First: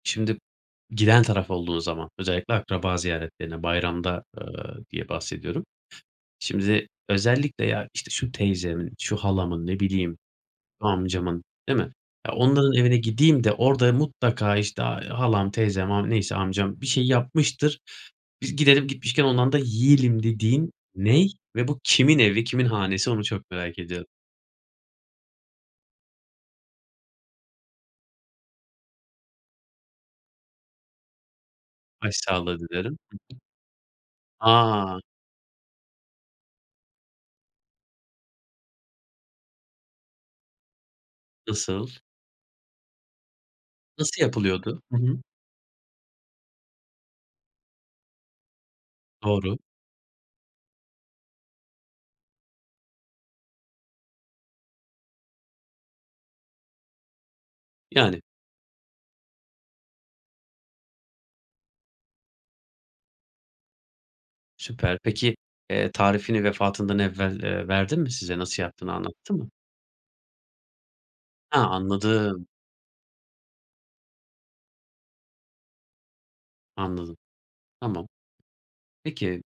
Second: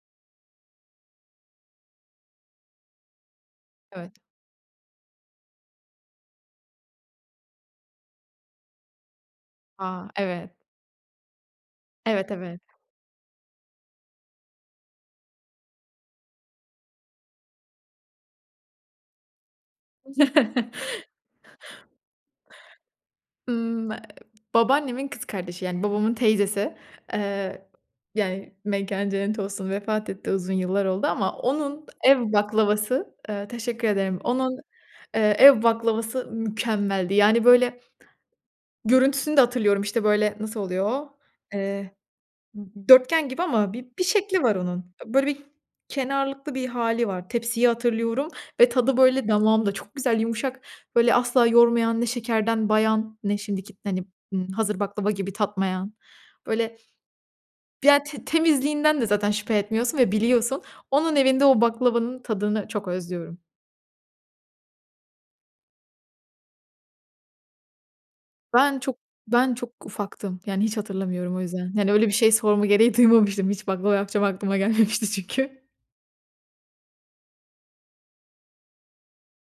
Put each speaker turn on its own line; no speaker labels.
Şimdi, giden taraf olduğu zaman, özellikle akraba ziyaretlerine,
Evet.
bayramda, eee, diye bahsediyorum. Şimdi, özellikle ya, işte şu teyzemin, şu halamın, ne
A,
bileyim,
evet.
amcamın, değil mi?
Evet,
Ya,
evet.
onların evine gideyim de, orada mutlaka işte, ay, halam, teyzem, am neyse amcam, bir şey yapmıştır. Biz gidelim, gitmişken ondan da yiyelim, dediğin ne? Ve bu kimin evi, kimin hanesi, onu çok merak
Imm, eee,
ediyorum.
babaannemin kız kardeşi yani, babamın teyzesi, eee, yani; mekânı cennet olsun, vefat etti. Uzun yıllar oldu, ama onun ev
Başsağlığı dilerim.
baklavası,
Hı
eee teşekkür ederim;
hı.
onun
A!
eee, ev baklavası mükemmeldi. Yani, böyle görüntüsünü de hatırlıyorum. İşte, böyle nasıl oluyor o?
Nasıl?
Eee, d dörtgen gibi ama bi bir
Nasıl
şekli var
yapılıyordu?
onun.
Hı hı.
Böyle bir, kenarlıklı bir hâli var. Tepsiyi hatırlıyorum ve tadı böyle
Doğru.
damağımda, çok güzel, yumuşak, böyle asla yormayan, ne şekerden bayan, ne şimdiki hani; ımm, hazır baklava gibi, tatmayan. Böyle ya,
Yani.
te temizliğinden de zaten şüphe etmiyorsun ve biliyorsun. Onun evinde, o baklavanın tadını, çok özlüyorum.
Süper. Peki, eee, tarifini vefatından evvel, eee, verdi mi, size? Nasıl
Ben
yaptığını
çok
anlattı mı?
ben çok ufaktım. Yani, hiç hatırlamıyorum o
Ha,
yüzden. Yani, öyle bir şey
anladım.
sorma gereği duymamıştım hiç, baklava yapacağım aklıma gelmemişti çünkü.
Anladım. Tamam. Peki